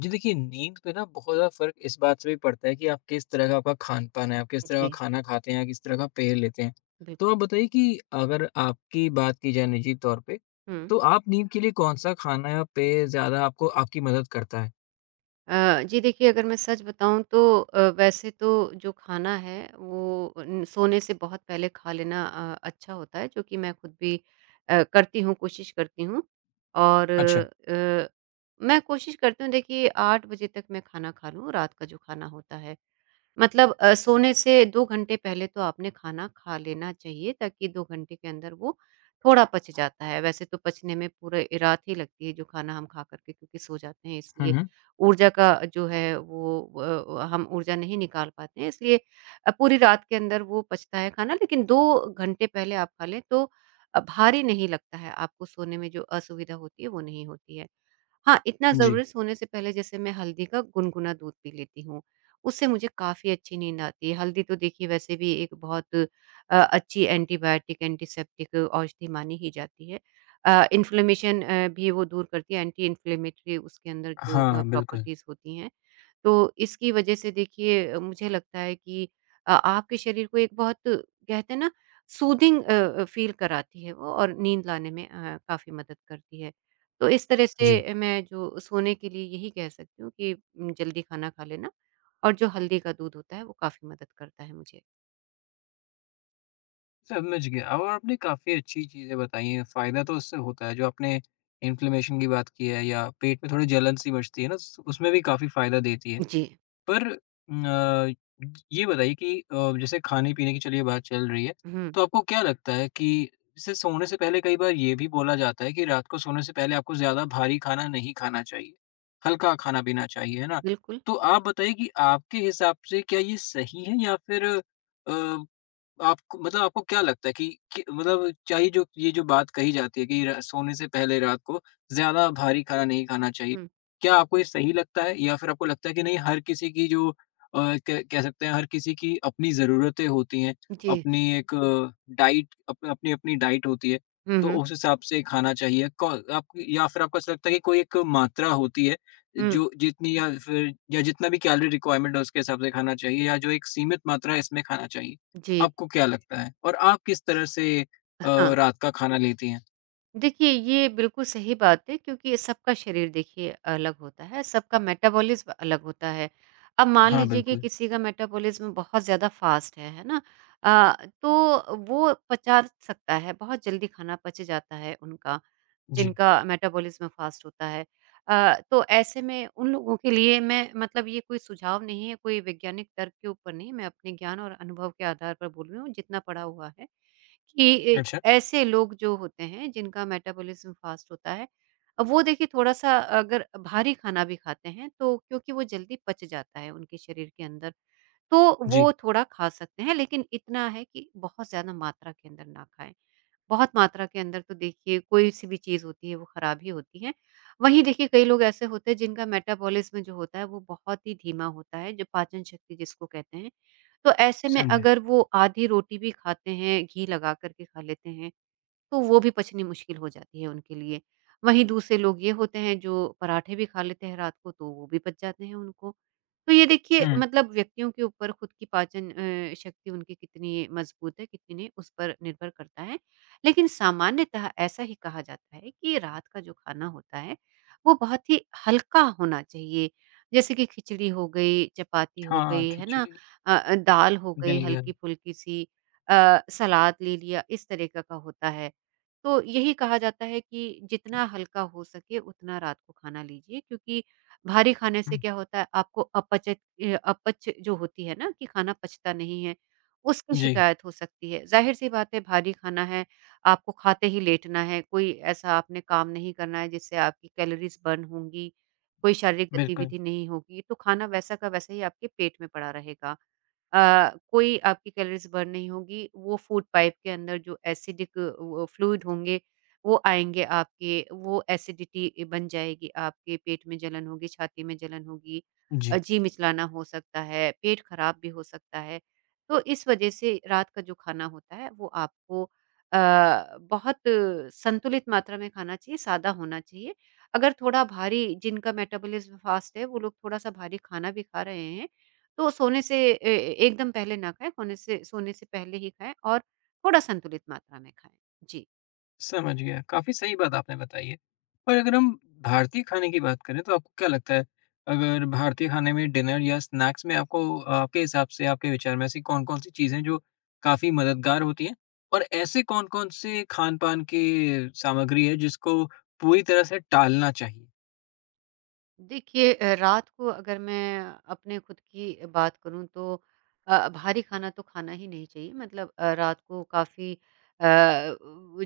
जी देखिए, नींद पे ना बहुत ज़्यादा फ़र्क इस बात से भी पड़ता है कि आप किस तरह का आपका खान-पान है, आप किस तरह का जी, खाना खाते हैं, किस तरह का पेय लेते हैं। तो बिल्कुल। आप बताइए कि अगर आपकी बात की जाए निजी तौर पे, हुँ। तो आप नींद के लिए कौन-सा खाना या पेय ज़्यादा आपको आपकी मदद करता है? जी देखिए अगर मैं सच बताऊँ तो वैसे तो जो खाना है वो उन सोने से बहुत पहले खा लेना अच्छा होता है जो कि मैं खुद भी करती हूँ, कोशिश करती हूँ। और अच्छा। मैं कोशिश करती हूँ देखिए 8 बजे तक मैं खाना खा लूँ, रात का जो खाना होता है। मतलब सोने से 2 घंटे पहले तो आपने खाना खा लेना चाहिए ताकि 2 घंटे के अंदर वो थोड़ा पच जाता है। वैसे तो पचने में पूरे रात ही लगती है जो खाना हम खा कर के क्योंकि सो जाते हैं हुँ, इसलिए हुँ। ऊर्जा का जो है वो हम ऊर्जा नहीं निकाल पाते हैं इसलिए पूरी रात के अंदर वो पचता है खाना लेकिन 2 घंटे पहले आप खा लें तो भारी नहीं लगता है आपको सोने में जो असुविधा होती है वो नहीं होती है। हाँ, इतना जी। ज़रूरी सोने से पहले जैसे मैं हल्दी का गुनगुना दूध पी लेती हूँ, उससे मुझे काफ़ी अच्छी नींद आती है। हल्दी तो देखिए वैसे भी एक बहुत अच्छी एंटीबायोटिक, एंटीसेप्टिक औषधि मानी ही जाती है। इन्फ्लेमेशन भी वो दूर करती है, एंटी इन्फ्लेमेटरी उसके अंदर जो हाँ, बिल्कुल। प्रॉपर्टीज़ होती हैं। तो इसकी वजह से देखिए मुझे लगता है कि आपके शरीर को एक बहुत कहते हैं ना सूदिंग फ़ील कराती है वो और नींद लाने में काफ़ी मदद करती है। तो इस तरह जी। से मैं जो सोने के लिए यही कह सकती हूँ कि जल्दी खाना खा लेना और जो हल्दी का दूध होता है वो काफ़ी मदद करता है मुझे। समझ गया और आपने काफ़ी अच्छी चीज़ें बताई हैं, फ़ायदा तो उससे होता है जो आपने इन्फ्लेमेशन की बात की है या पेट में थोड़ी जलन सी मचती है ना, उस उसमें भी काफ़ी फ़ायदा देती है। जी। पर ये बताइए कि जैसे खाने-पीने की चलिए बात चल रही है, हुँ, तो आपको क्या लगता है कि जैसे सोने से पहले कई बार ये भी बोला जाता है कि रात को सोने से पहले आपको ज़्यादा भारी खाना नहीं खाना चाहिए, हल्का खाना-पीना चाहिए, है ना? बिल्कुल। तो आप बताइए कि आपके हिसाब से क्या ये सही है या फिर अ आपको मतलब आपको क्या लगता है कि मतलब चाहिए जो ये जो बात कही जाती है कि र सोने से पहले रात को ज़्यादा भारी खाना नहीं खाना चाहिए। हुँ, क्या आपको ये सही लगता है या फिर आपको लगता है कि नहीं हर किसी की जो कह कह सकते हैं हर किसी की अपनी ज़रूरतें होती हैं, जी। अपनी एक डाइट अप अपनी-अपनी डाइट होती है, हुँ, तो हुँ। उस हिसाब से खाना चाहिए। कौ आप या फिर आपको ऐसा लगता है कि कोई एक मात्रा होती है हुँ, जो जितनी या फिर या जितना भी कैलोरी रिक्वायरमेंट है उसके हिसाब से खाना चाहिए या जो एक सीमित मात्रा है इसमें खाना चाहिए? जी। आपको क्या लगता है? और आप किस तरह से अ, हाँ। रात का खाना लेती हैं? देखिए, ये बिल्कुल सही बात है क्योंकि सबका शरीर देखिए अलग होता है, सबका मेटाबॉलिज़्म अलग होता है। अब मान हाँ, लीजिए कि बिल्कुल। किसी का मेटाबॉलिज़्म बहुत ज़्यादा फ़ास्ट है ना? तो वो पचा सकता है, बहुत जल्दी खाना पच जाता है उनका, जी, जिनका मेटाबॉलिज़्म फ़ास्ट होता है। तो ऐसे में उन लोगों के लिए मैं मतलब ये कोई सुझाव नहीं है, कोई वैज्ञानिक तर्क के ऊपर नहीं, मैं अपने ज्ञान और अनुभव के आधार पर बोल रही हूँ, जितना पढ़ा हुआ है। कि अच्छा। ऐसे लोग जो होते हैं जिनका मेटाबॉलिज्म फास्ट होता है, अब वो देखिए थोड़ा-सा अगर भारी खाना भी खाते हैं तो क्योंकि वो जल्दी पच जाता है उनके शरीर के अंदर, तो वो जी, थोड़ा खा सकते हैं लेकिन इतना है कि बहुत ज़्यादा मात्रा के अंदर ना खाएँ। बहुत मात्रा के अंदर तो देखिए कोई-सी भी चीज़ होती है वो खराब ही होती है। वहीं देखिए कई लोग ऐसे होते हैं जिनका मेटाबॉलिज्म जो होता है वो बहुत ही धीमा होता है, जो पाचन शक्ति जिसको कहते हैं, तो ऐसे में समझे। अगर वो आधी रोटी भी खाते हैं, घी लगा कर के खा लेते हैं, तो वो भी पचनी मुश्किल हो जाती है उनके लिए। वहीं दूसरे लोग ये होते हैं जो पराठे भी खा लेते हैं रात को तो वो भी पच जाते हैं उनको। तो ये देखिए हुँ, मतलब व्यक्तियों के ऊपर खुद की पाचन शक्ति उनकी कितनी मज़बूत है, कितनी नहीं उस पर निर्भर करता है। लेकिन सामान्यतः ऐसा ही कहा जाता है कि रात का जो खाना होता है वो बहुत ही हल्का होना चाहिए। जैसे कि खिचड़ी हो गई, चपाती हो हाँ, गई, है ना? खिचड़ी, दाल हो गई दलिया। हल्की-फुल्की सी, सलाद ले लिया इस तरीक़े का होता है। तो यही कहा जाता है कि जितना हल्का हो सके उतना रात को खाना लीजिए क्योंकि भारी खाने हुँ, से क्या होता है आपको अपच जो होती है ना कि खाना पचता नहीं है, उसकी जी, शिकायत हो सकती है। ज़ाहिर-सी बात है भारी खाना है, आपको खाते ही लेटना है, कोई ऐसा आपने काम नहीं करना है जिससे आपकी कैलोरीज़ बर्न होंगी, कोई शारीरिक बिल्कुल। गतिविधि नहीं होगी, तो खाना वैसा का वैसा ही आपके पेट में पड़ा रहेगा। अ, कोई आपकी कैलोरीज़ बर्न नहीं होंगी, वो फूड पाइप के अंदर जो एसिडिक वो फ्लूइड होंगे, वो आएँगे आपके, वो एसिडिटी बन जाएगी आपके, पेट में जलन होगी, छाती में जलन होगी, जी। जी मिचलाना हो सकता है, पेट खराब भी हो सकता है। तो इस वजह से रात का जो खाना होता है वो आपको अ, बहुत संतुलित मात्रा में खाना चाहिए, सादा होना चाहिए। अगर थोड़ा भारी जिनका मेटाबॉलिज़्म फ़ास्ट है, वो लोग थोड़ा-सा भारी खाना भी खा रहे हैं, तो सोने से ए ए एकदम पहले ना खाएँ, होने से सोने से पहले ही खाएँ और थोड़ा संतुलित मात्रा में खाएँ। जी। समझ गया। काफ़ी सही बात आपने बताई है। पर अगर हम भारतीय खाने की बात करें तो आपको क्या लगता है अगर भारतीय खाने में डिनर या स्नैक्स में आपको आपके हिसाब से, आपके विचार में ऐसी कौन-कौन सी चीज़ें हैं जो काफ़ी मददगार होती हैं? और ऐसे कौन-कौन से खान-पान की सामग्री है जिसको पूरी तरह से टालना चाहिए? देखिए रात को अगर मैं अपने खुद की बात करूँ तो भारी खाना तो खाना ही नहीं चाहिए मतलब रात को काफ़ी अ,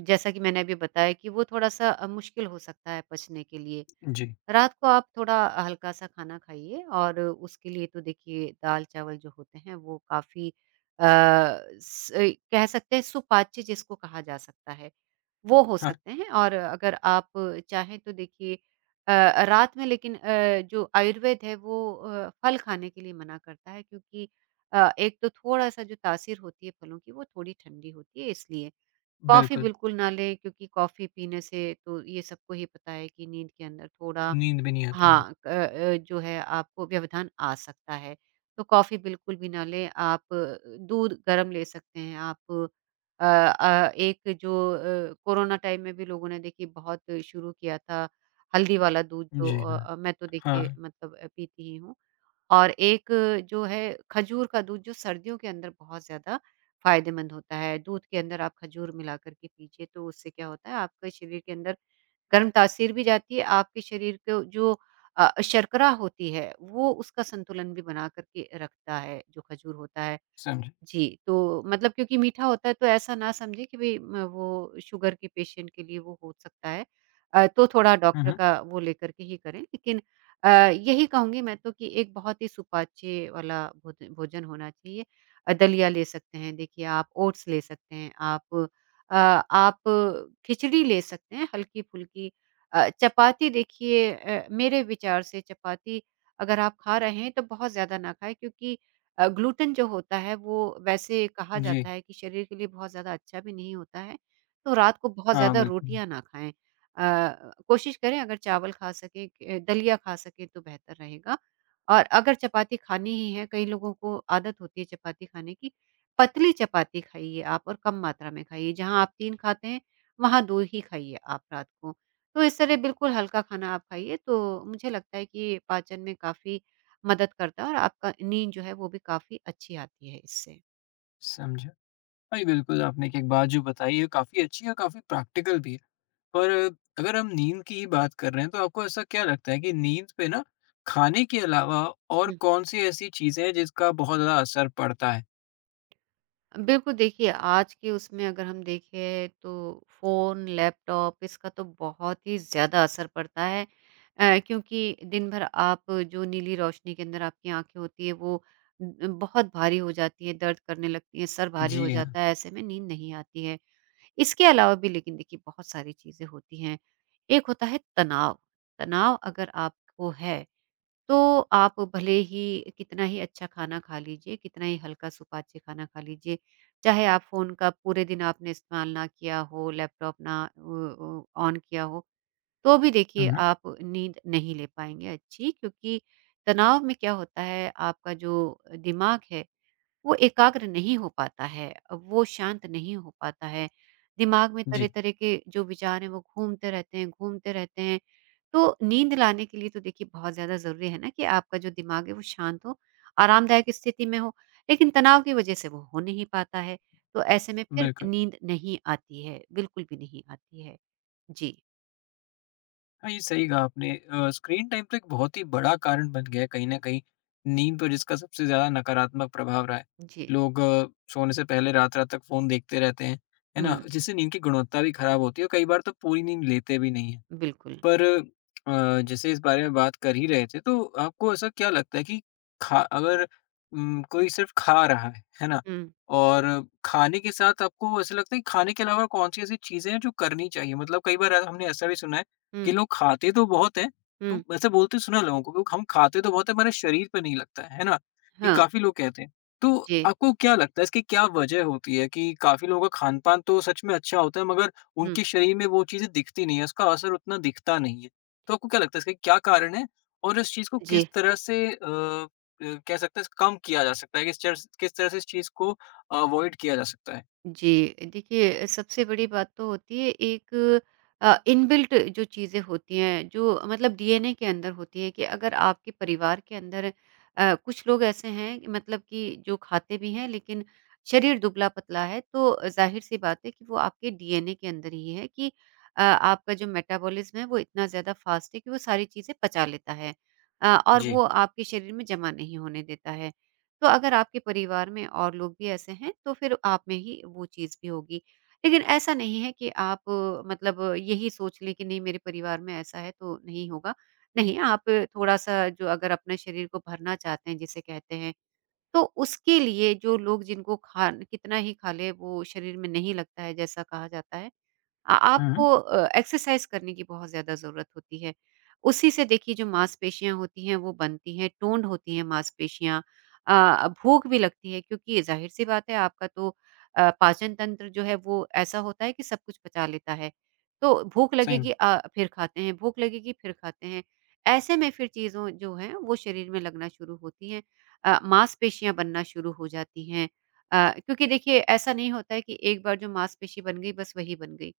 जैसा कि मैंने अभी बताया कि वो थोड़ा-सा मुश्किल हो सकता है पचने के लिए। जी, रात को आप थोड़ा हल्का सा खाना खाइए और उसके लिए तो देखिए दाल-चावल जो होते हैं वो काफ़ी अ, स कह सकते हैं सुपाच्य जिसको कहा जा सकता है, वो हो हाँ, सकते हैं और अगर आप चाहें तो देखिए रात में लेकिन जो आयुर्वेद है वो फल खाने के लिए मना करता है क्योंकि एक तो थोड़ा-सा जो तासीर होती है फलों की वो थोड़ी ठंडी होती है इसलिए। कॉफ़ी बिल्कुल। बिल्कुल ना लें क्योंकि कॉफ़ी पीने से तो ये सबको ही पता है कि नींद के अंदर थोड़ा नींद भी नहीं आती। हाँ, जो है आपको व्यवधान आ सकता है। तो कॉफ़ी बिल्कुल भी ना लें, आप दूध गरम ले सकते हैं, आप एक जो कोरोना टाइम में भी लोगों ने देखिए बहुत शुरू किया था, हल्दी वाला दूध जो जी हाँ, मैं तो देखिए हाँ, मतलब पीती ही हूँ। और एक जो है खजूर का दूध जो सर्दियों के अंदर बहुत ज़्यादा फ़ायदेमंद होता है, दूध के अंदर आप खजूर मिला कर के पीजिए, तो उससे क्या होता है आपके शरीर के अंदर गर्म तासीर भी जाती है, आपके शरीर को जो शर्करा होती है, वो उसका संतुलन भी बना कर के रखता है, जो खजूर होता है। समझा। जी, तो मतलब क्योंकि मीठा होता है तो ऐसा ना समझें कि भई म वो शुगर के पेशेंट के लिए वो हो सकता है। तो थोड़ा हुँ, डॉक्टर हुँ। का वो लेकर के ही करें। लेकिन यही कहूँगी मैं तो कि एक बहुत ही सुपाच्य वाला भोजन होना चाहिए। दलिया ले सकते हैं देखिए आप, ओट्स ले सकते हैं आप खिचड़ी ले सकते हैं हल्की-फुल्की। चपाती देखिए मेरे विचार से चपाती अगर आप खा रहे हैं तो बहुत ज़्यादा ना खाएँ क्योंकि ग्लूटेन जो होता है वो वैसे कहा जी, जाता है कि शरीर के लिए बहुत ज़्यादा अच्छा भी नहीं होता है, तो रात को बहुत हाँ, ज़्यादा बिल्कुल, रोटियाँ ना खाएँ। कोशिश करें अगर चावल खा सकें क दलिया खा सकें तो बेहतर रहेगा और अगर चपाती खानी ही है, कई लोगों को आदत होती है चपाती खाने की, पतली चपाती खाइए आप और कम मात्रा में खाइए। जहाँ आप 3 खाते हैं, वहाँ 2 ही खाइए आप रात को। तो इस तरह बिल्कुल हल्का खाना आप खाइए, तो मुझे लगता है कि पाचन में काफ़ी मदद करता है और आपका नींद जो है वो भी काफ़ी अच्छी आती है इससे। समझा। जी, बिल्कुल, आपने एक एक बात जो बताई है काफ़ी अच्छी है और काफ़ी प्रैक्टिकल भी है। पर अगर हम नींद की ही बात कर रहे हैं तो आपको ऐसा क्या लगता है कि नींद पे ना खाने के अलावा और हुँ। कौन-सी ऐसी चीज़ें हैं जिसका बहुत ज़्यादा असर पड़ता है? बिल्कुल देखिए, आज के उसमें अगर हम देखें तो फ़ोन, लैपटॉप इसका तो बहुत ही ज़्यादा असर पड़ता है क्योंकि दिन भर आप जो नीली रोशनी के अंदर आपकी आँखें होती है वो ब बहुत भारी हो जाती है, दर्द करने लगती है, सर भारी हो जी हाँ। जाता है, ऐसे में नींद नहीं आती है। इसके अलावा भी लेकिन देखिए बहुत सारी चीज़ें होती हैं। एक होता है तनाव, तनाव अगर आपको है तो आप भले ही कितना ही अच्छा खाना खा लीजिए, कितना ही हल्का सुपाच्य खाना खा लीजिए, चाहे आप फ़ोन का पूरे दिन आपने इस्तेमाल ना किया हो, लैपटॉप ना ऑन किया हो, तो भी देखिए हुँ। आप नींद नहीं ले पाएँगे अच्छी क्योंकि तनाव में क्या होता है आपका जो दिमाग है वो एकाग्र नहीं हो पाता है, वो शांत नहीं हो पाता है। दिमाग में जी, तरह-तरह के जो विचार हैं वो घूमते रहते हैं, घूमते रहते हैं। तो नींद लाने के लिए तो देखिए बहुत ज़्यादा ज़रूरी है ना कि आपका जो दिमाग है वो शांत हो, आरामदायक स्थिति में हो, लेकिन तनाव की वजह से वो हो नहीं पाता है। तो ऐसे में फिर बिल्कुल। नींद नहीं आती है, बिल्कुल भी नहीं आती है। जी, हाँ, ये सही कहा आपने स्क्रीन टाइम तो एक बहुत ही बड़ा कारण बन गया है कहीं न कहीं, नींद पर जिसका सबसे ज़्यादा नकारात्मक प्रभाव रहा है। जी। लोग सोने से पहले रात-रात तक फ़ोन देखते रहते हैं, है ना? हुँ, जिससे नींद की गुणवत्ता भी खराब होती है और कई बार तो पूरी नींद लेते भी नहीं हैं। बिल्कुल। पर अ, जैसे इस बारे में बात कर ही रहे थे, तो आपको ऐसा क्या लगता है कि खा अगर कोई सिर्फ़ खा रहा है ना? हुँ, और खाने के साथ आपको ऐसा लगता है कि खाने के अलावा कौन-सी ऐसी चीज़ें हैं जो करनी चाहिए? मतलब कई बार ऐ हमने ऐसा भी सुना है कि हुँ, लोग खाते तो बहुत हैं, हुँ। तो ऐसे बोलते सुना है लोगों को कि हम खाते तो बहुत हैं, हमारे शरीर पे नहीं लगता है ना? ये हाँ, काफ़ी लोग कहते हैं। तो जी। आपको क्या लगता है इसकी क्या वजह होती है कि काफ़ी लोगों का खान-पान तो सच में अच्छा होता है मगर हुँ, उनके शरीर में वो चीज़ें दिखती नहीं है, उसका असर उतना दिखता नहीं है। तो आपको क्या लगता है इसका क्या कारण है? और इस चीज़ को जी। किस तरह से कह सकते हैं कम किया जा सकता है? किस तरह से इस चीज़ को अवॉइड किया जा सकता है? जी, देखिए सबसे बड़ी बात तो होती है एक इनबिल्ट जो चीज़ें होती हैं, जो मतलब डीएनए के अंदर होती है कि अगर आपके परिवार के अंदर कुछ लोग ऐसे हैं कि मतलब कि जो खाते भी हैं लेकिन शरीर दुबला-पतला है, तो ज़ाहिर-सी बात है कि वो आपके डीएनए के अंदर ही है कि आपका जो मेटाबॉलिज़्म है वो इतना ज़्यादा फ़ास्ट है कि वो सारी चीज़ें पचा लेता है और जी। वो आपके शरीर में जमा नहीं होने देता है। तो अगर आपके परिवार में और लोग भी ऐसे हैं तो फिर आप में ही वो चीज़ भी होगी। लेकिन ऐसा नहीं है कि आप यही सोच लें कि नहीं मेरे परिवार में ऐसा है तो नहीं होगा। नहीं, आप थोड़ा-सा जो अगर अपने शरीर को भरना चाहते हैं जिसे कहते हैं, तो उसके लिए जो लोग जिनको खान कितना ही खा लें वो शरीर में नहीं लगता है जैसा कहा जाता है। आ हुँ, हुँ। आपको एक्सरसाइज़ करने की बहुत ज़्यादा ज़रूरत होती है। उसी से देखिए जो मांसपेशियाँ होती हैं वो बनती हैं, टोन्ड होती हैं मांसपेशियाँ। भूख भी लगती है क्योंकि ज़ाहिर-सी बात है आपका तो पाचन तंत्र जो है वो ऐसा होता है कि सब कुछ पचा लेता है। तो भूख सही लगेगी में। फिर खाते हैं, भूख लगेगी फिर खाते हैं। ऐसे में फिर चीज़ों जो हैं वो शरीर में लगना शुरू होती हैं। मांसपेशियाँ बनना शुरू हो जाती हैं। क्योंकि देखिए ऐसा नहीं होता है कि एक बार जो मांसपेशी बन गई बस वही बन गई।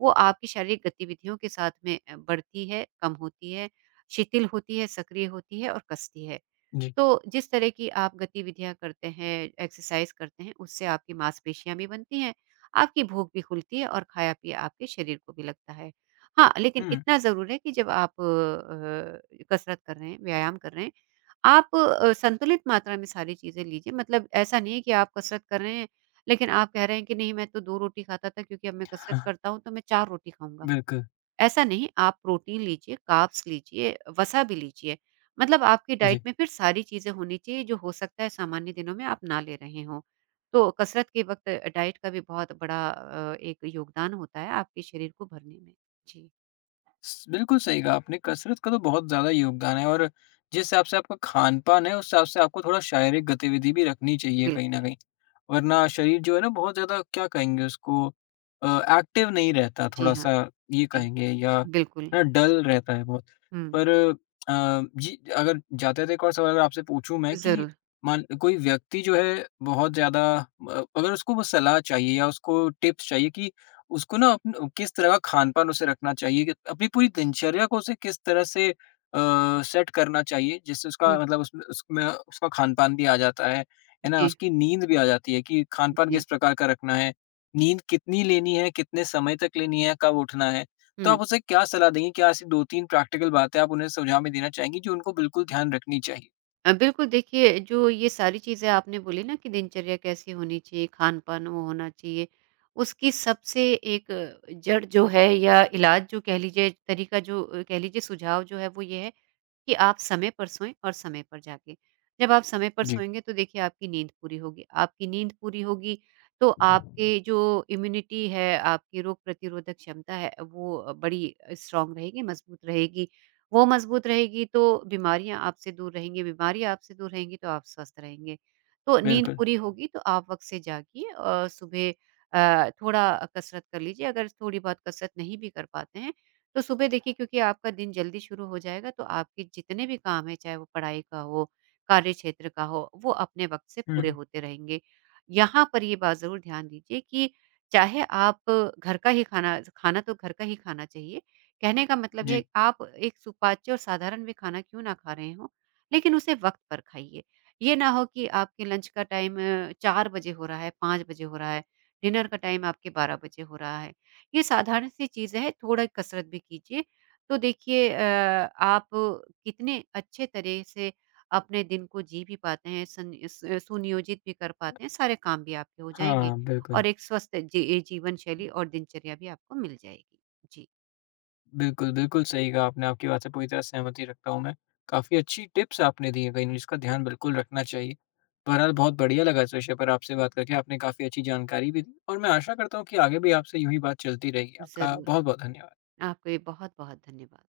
वो आपकी शारीरिक गतिविधियों के साथ में बढ़ती है, कम होती है, शिथिल होती है, सक्रिय होती है और कसती है। जी। तो जिस तरह की आप गतिविधियाँ करते हैं, एक्सरसाइज करते हैं, उससे आपकी मांसपेशियाँ भी बनती हैं, आपकी भूख भी खुलती है और खाया-पिया आपके शरीर को भी लगता है। हाँ, लेकिन हुँ, इतना ज़रूर है कि जब आप कसरत कर रहे हैं, व्यायाम कर रहे हैं, आप संतुलित मात्रा में सारी चीज़ें लीजिए मतलब ऐसा नहीं है कि आप कसरत कर रहे हैं, लेकिन आप कह रहे हैं कि नहीं मैं तो 2 रोटी खाता था क्योंकि अब मैं कसरत करता हूँ तो मैं 4 रोटी खाऊँगा। बिल्कुल। ऐसा नहीं, आप प्रोटीन लीजिए, कार्ब्स लीजिए, वसा भी लीजिए। मतलब आपकी डाइट जी। में फिर सारी चीज़ें होनी चाहिए जो हो सकता है सामान्य दिनों में आप ना ले रहे हों। तो कसरत के वक़्त डाइट का भी बहुत बड़ा एक योगदान होता है आपके शरीर को भरने में। जी, स बिल्कुल सही कहा आपने, कसरत का तो बहुत ज़्यादा योगदान है और जिस हिसाब से आपका खान-पान है, उस हिसाब से आपको थोड़ा शारीरिक गतिविधि भी रखनी चाहिए कहीं बिल्कुल। न कहीं। वरना शरीर जो है ना बहुत ज़्यादा क्या कहेंगे उसको अ, एक्टिव नहीं रहता जी हाँ, थोड़ा-सा ये जी, कहेंगे या बिल्कुल। ना डल रहता है बहुत। हुँ, पर जी अगर जाते-जाते एक और सवाल अगर आपसे पूछूँ मैं कि ज़रूर। मान कोई व्यक्ति जो है बहुत ज़्यादा अगर उसको वो सलाह चाहिए या उसको टिप्स चाहिए कि उसको ना किस तरह का खान-पान उसे रखना चाहिए कि अपनी पूरी दिनचर्या को उसे किस तरह से सेट करना चाहिए जिससे हुँ, उसका मतलब उसमें उसमें उसका खान-पान भी आ जाता है ना? जी, उसकी नींद भी आ जाती है कि खान-पान जी। किस प्रकार का रखना है, नींद कितनी लेनी है, कितने समय तक लेनी है, कब उठना है। तो हुँ। आप उसे क्या सलाह देंगी? क्या ऐसी 2-3 प्रैक्टिकल बातें आप उन्हें सुझाव में देना चाहेंगी जो उनको बिल्कुल ध्यान रखनी चाहिए? बिल्कुल देखिए जो ये सारी चीज़ें आपने बोली ना कि दिनचर्या कैसी होनी चाहिए, खान-पान वो होना चाहिए, उसकी सबसे एक जड़ जो है या इलाज जो कह लीजिए, तरीका जो कह लीजिए सुझाव जो है वो ये है कि आप समय पर सोएँ और समय पर जागें। जब आप समय पर जी, सोएँगे तो देखिए आपकी नींद पूरी होगी, आपकी नींद पूरी होगी तो आपके जो इम्यूनिटी है, आपकी रोग प्रतिरोधक क्षमता है वो बड़ी स्ट्रॉन्ग रहेगी, मज़बूत रहेगी। वो मज़बूत रहेगी तो बीमारियाँ आपसे दूर रहेंगी, बीमारियाँ आपसे दूर रहेंगी तो आप स्वस्थ रहेंगे। तो नींद बिल्कुल। पूरी होगी तो आप वक़्त से जागिए और सुबह थोड़ा कसरत कर लीजिए, अगर थोड़ी बहुत कसरत नहीं भी कर पाते हैं तो सुबह देखिए क्योंकि आपका दिन जल्दी शुरू हो जाएगा तो आपके जितने भी काम हैं चाहे वो पढ़ाई का हो, कार्य क्षेत्र का हो, वो अपने वक़्त से हुँ, पूरे होते रहेंगे। यहाँ पर ये बात ज़रूर ध्यान दीजिए कि चाहे आप घर का ही खाना खाना तो घर का ही खाना चाहिए। कहने का मतलब है जी। आप एक सुपाच्य और साधारण भी खाना क्यों ना खा रहे हों, लेकिन उसे वक़्त पर खाइए। ये ना हो कि आपके लंच का टाइम 4 बजे हो रहा है, 5 बजे हो रहा है, डिनर का टाइम आपके 12 बजे हो रहा है। ये साधारण सी चीज़ है, थोड़ा कसरत भी कीजिए। तो देखिए आप कितने अच्छे तरह से अपने दिन को जी भी पाते हैं, सन स सुनियोजित भी कर पाते हैं, सारे काम भी आपके हो जाएँगे हाँ, बिल्कुल। और एक स्वस्थ जीवन शैली और दिनचर्या भी आपको मिल जाएगी। जी, बिल्कुल, बिल्कुल सही कहा आपने, आपकी बात से पूरी तरह सहमति रखता हूँ मैं। काफ़ी अच्छी टिप्स आपने दी हैं कहीं न कहीं जिसका ध्यान बिल्कुल रखना चाहिए। बहरहाल बहुत बढ़िया लगा इस विषय पर आपसे बात करके, आपने काफ़ी अच्छी जानकारी भी दी और मैं आशा करता हूँ कि आगे भी आपसे यूँ ही बात चलती रहेगी। आपका ज़रूर। बहुत-बहुत धन्यवाद। आपका भी बहुत-बहुत धन्यवाद।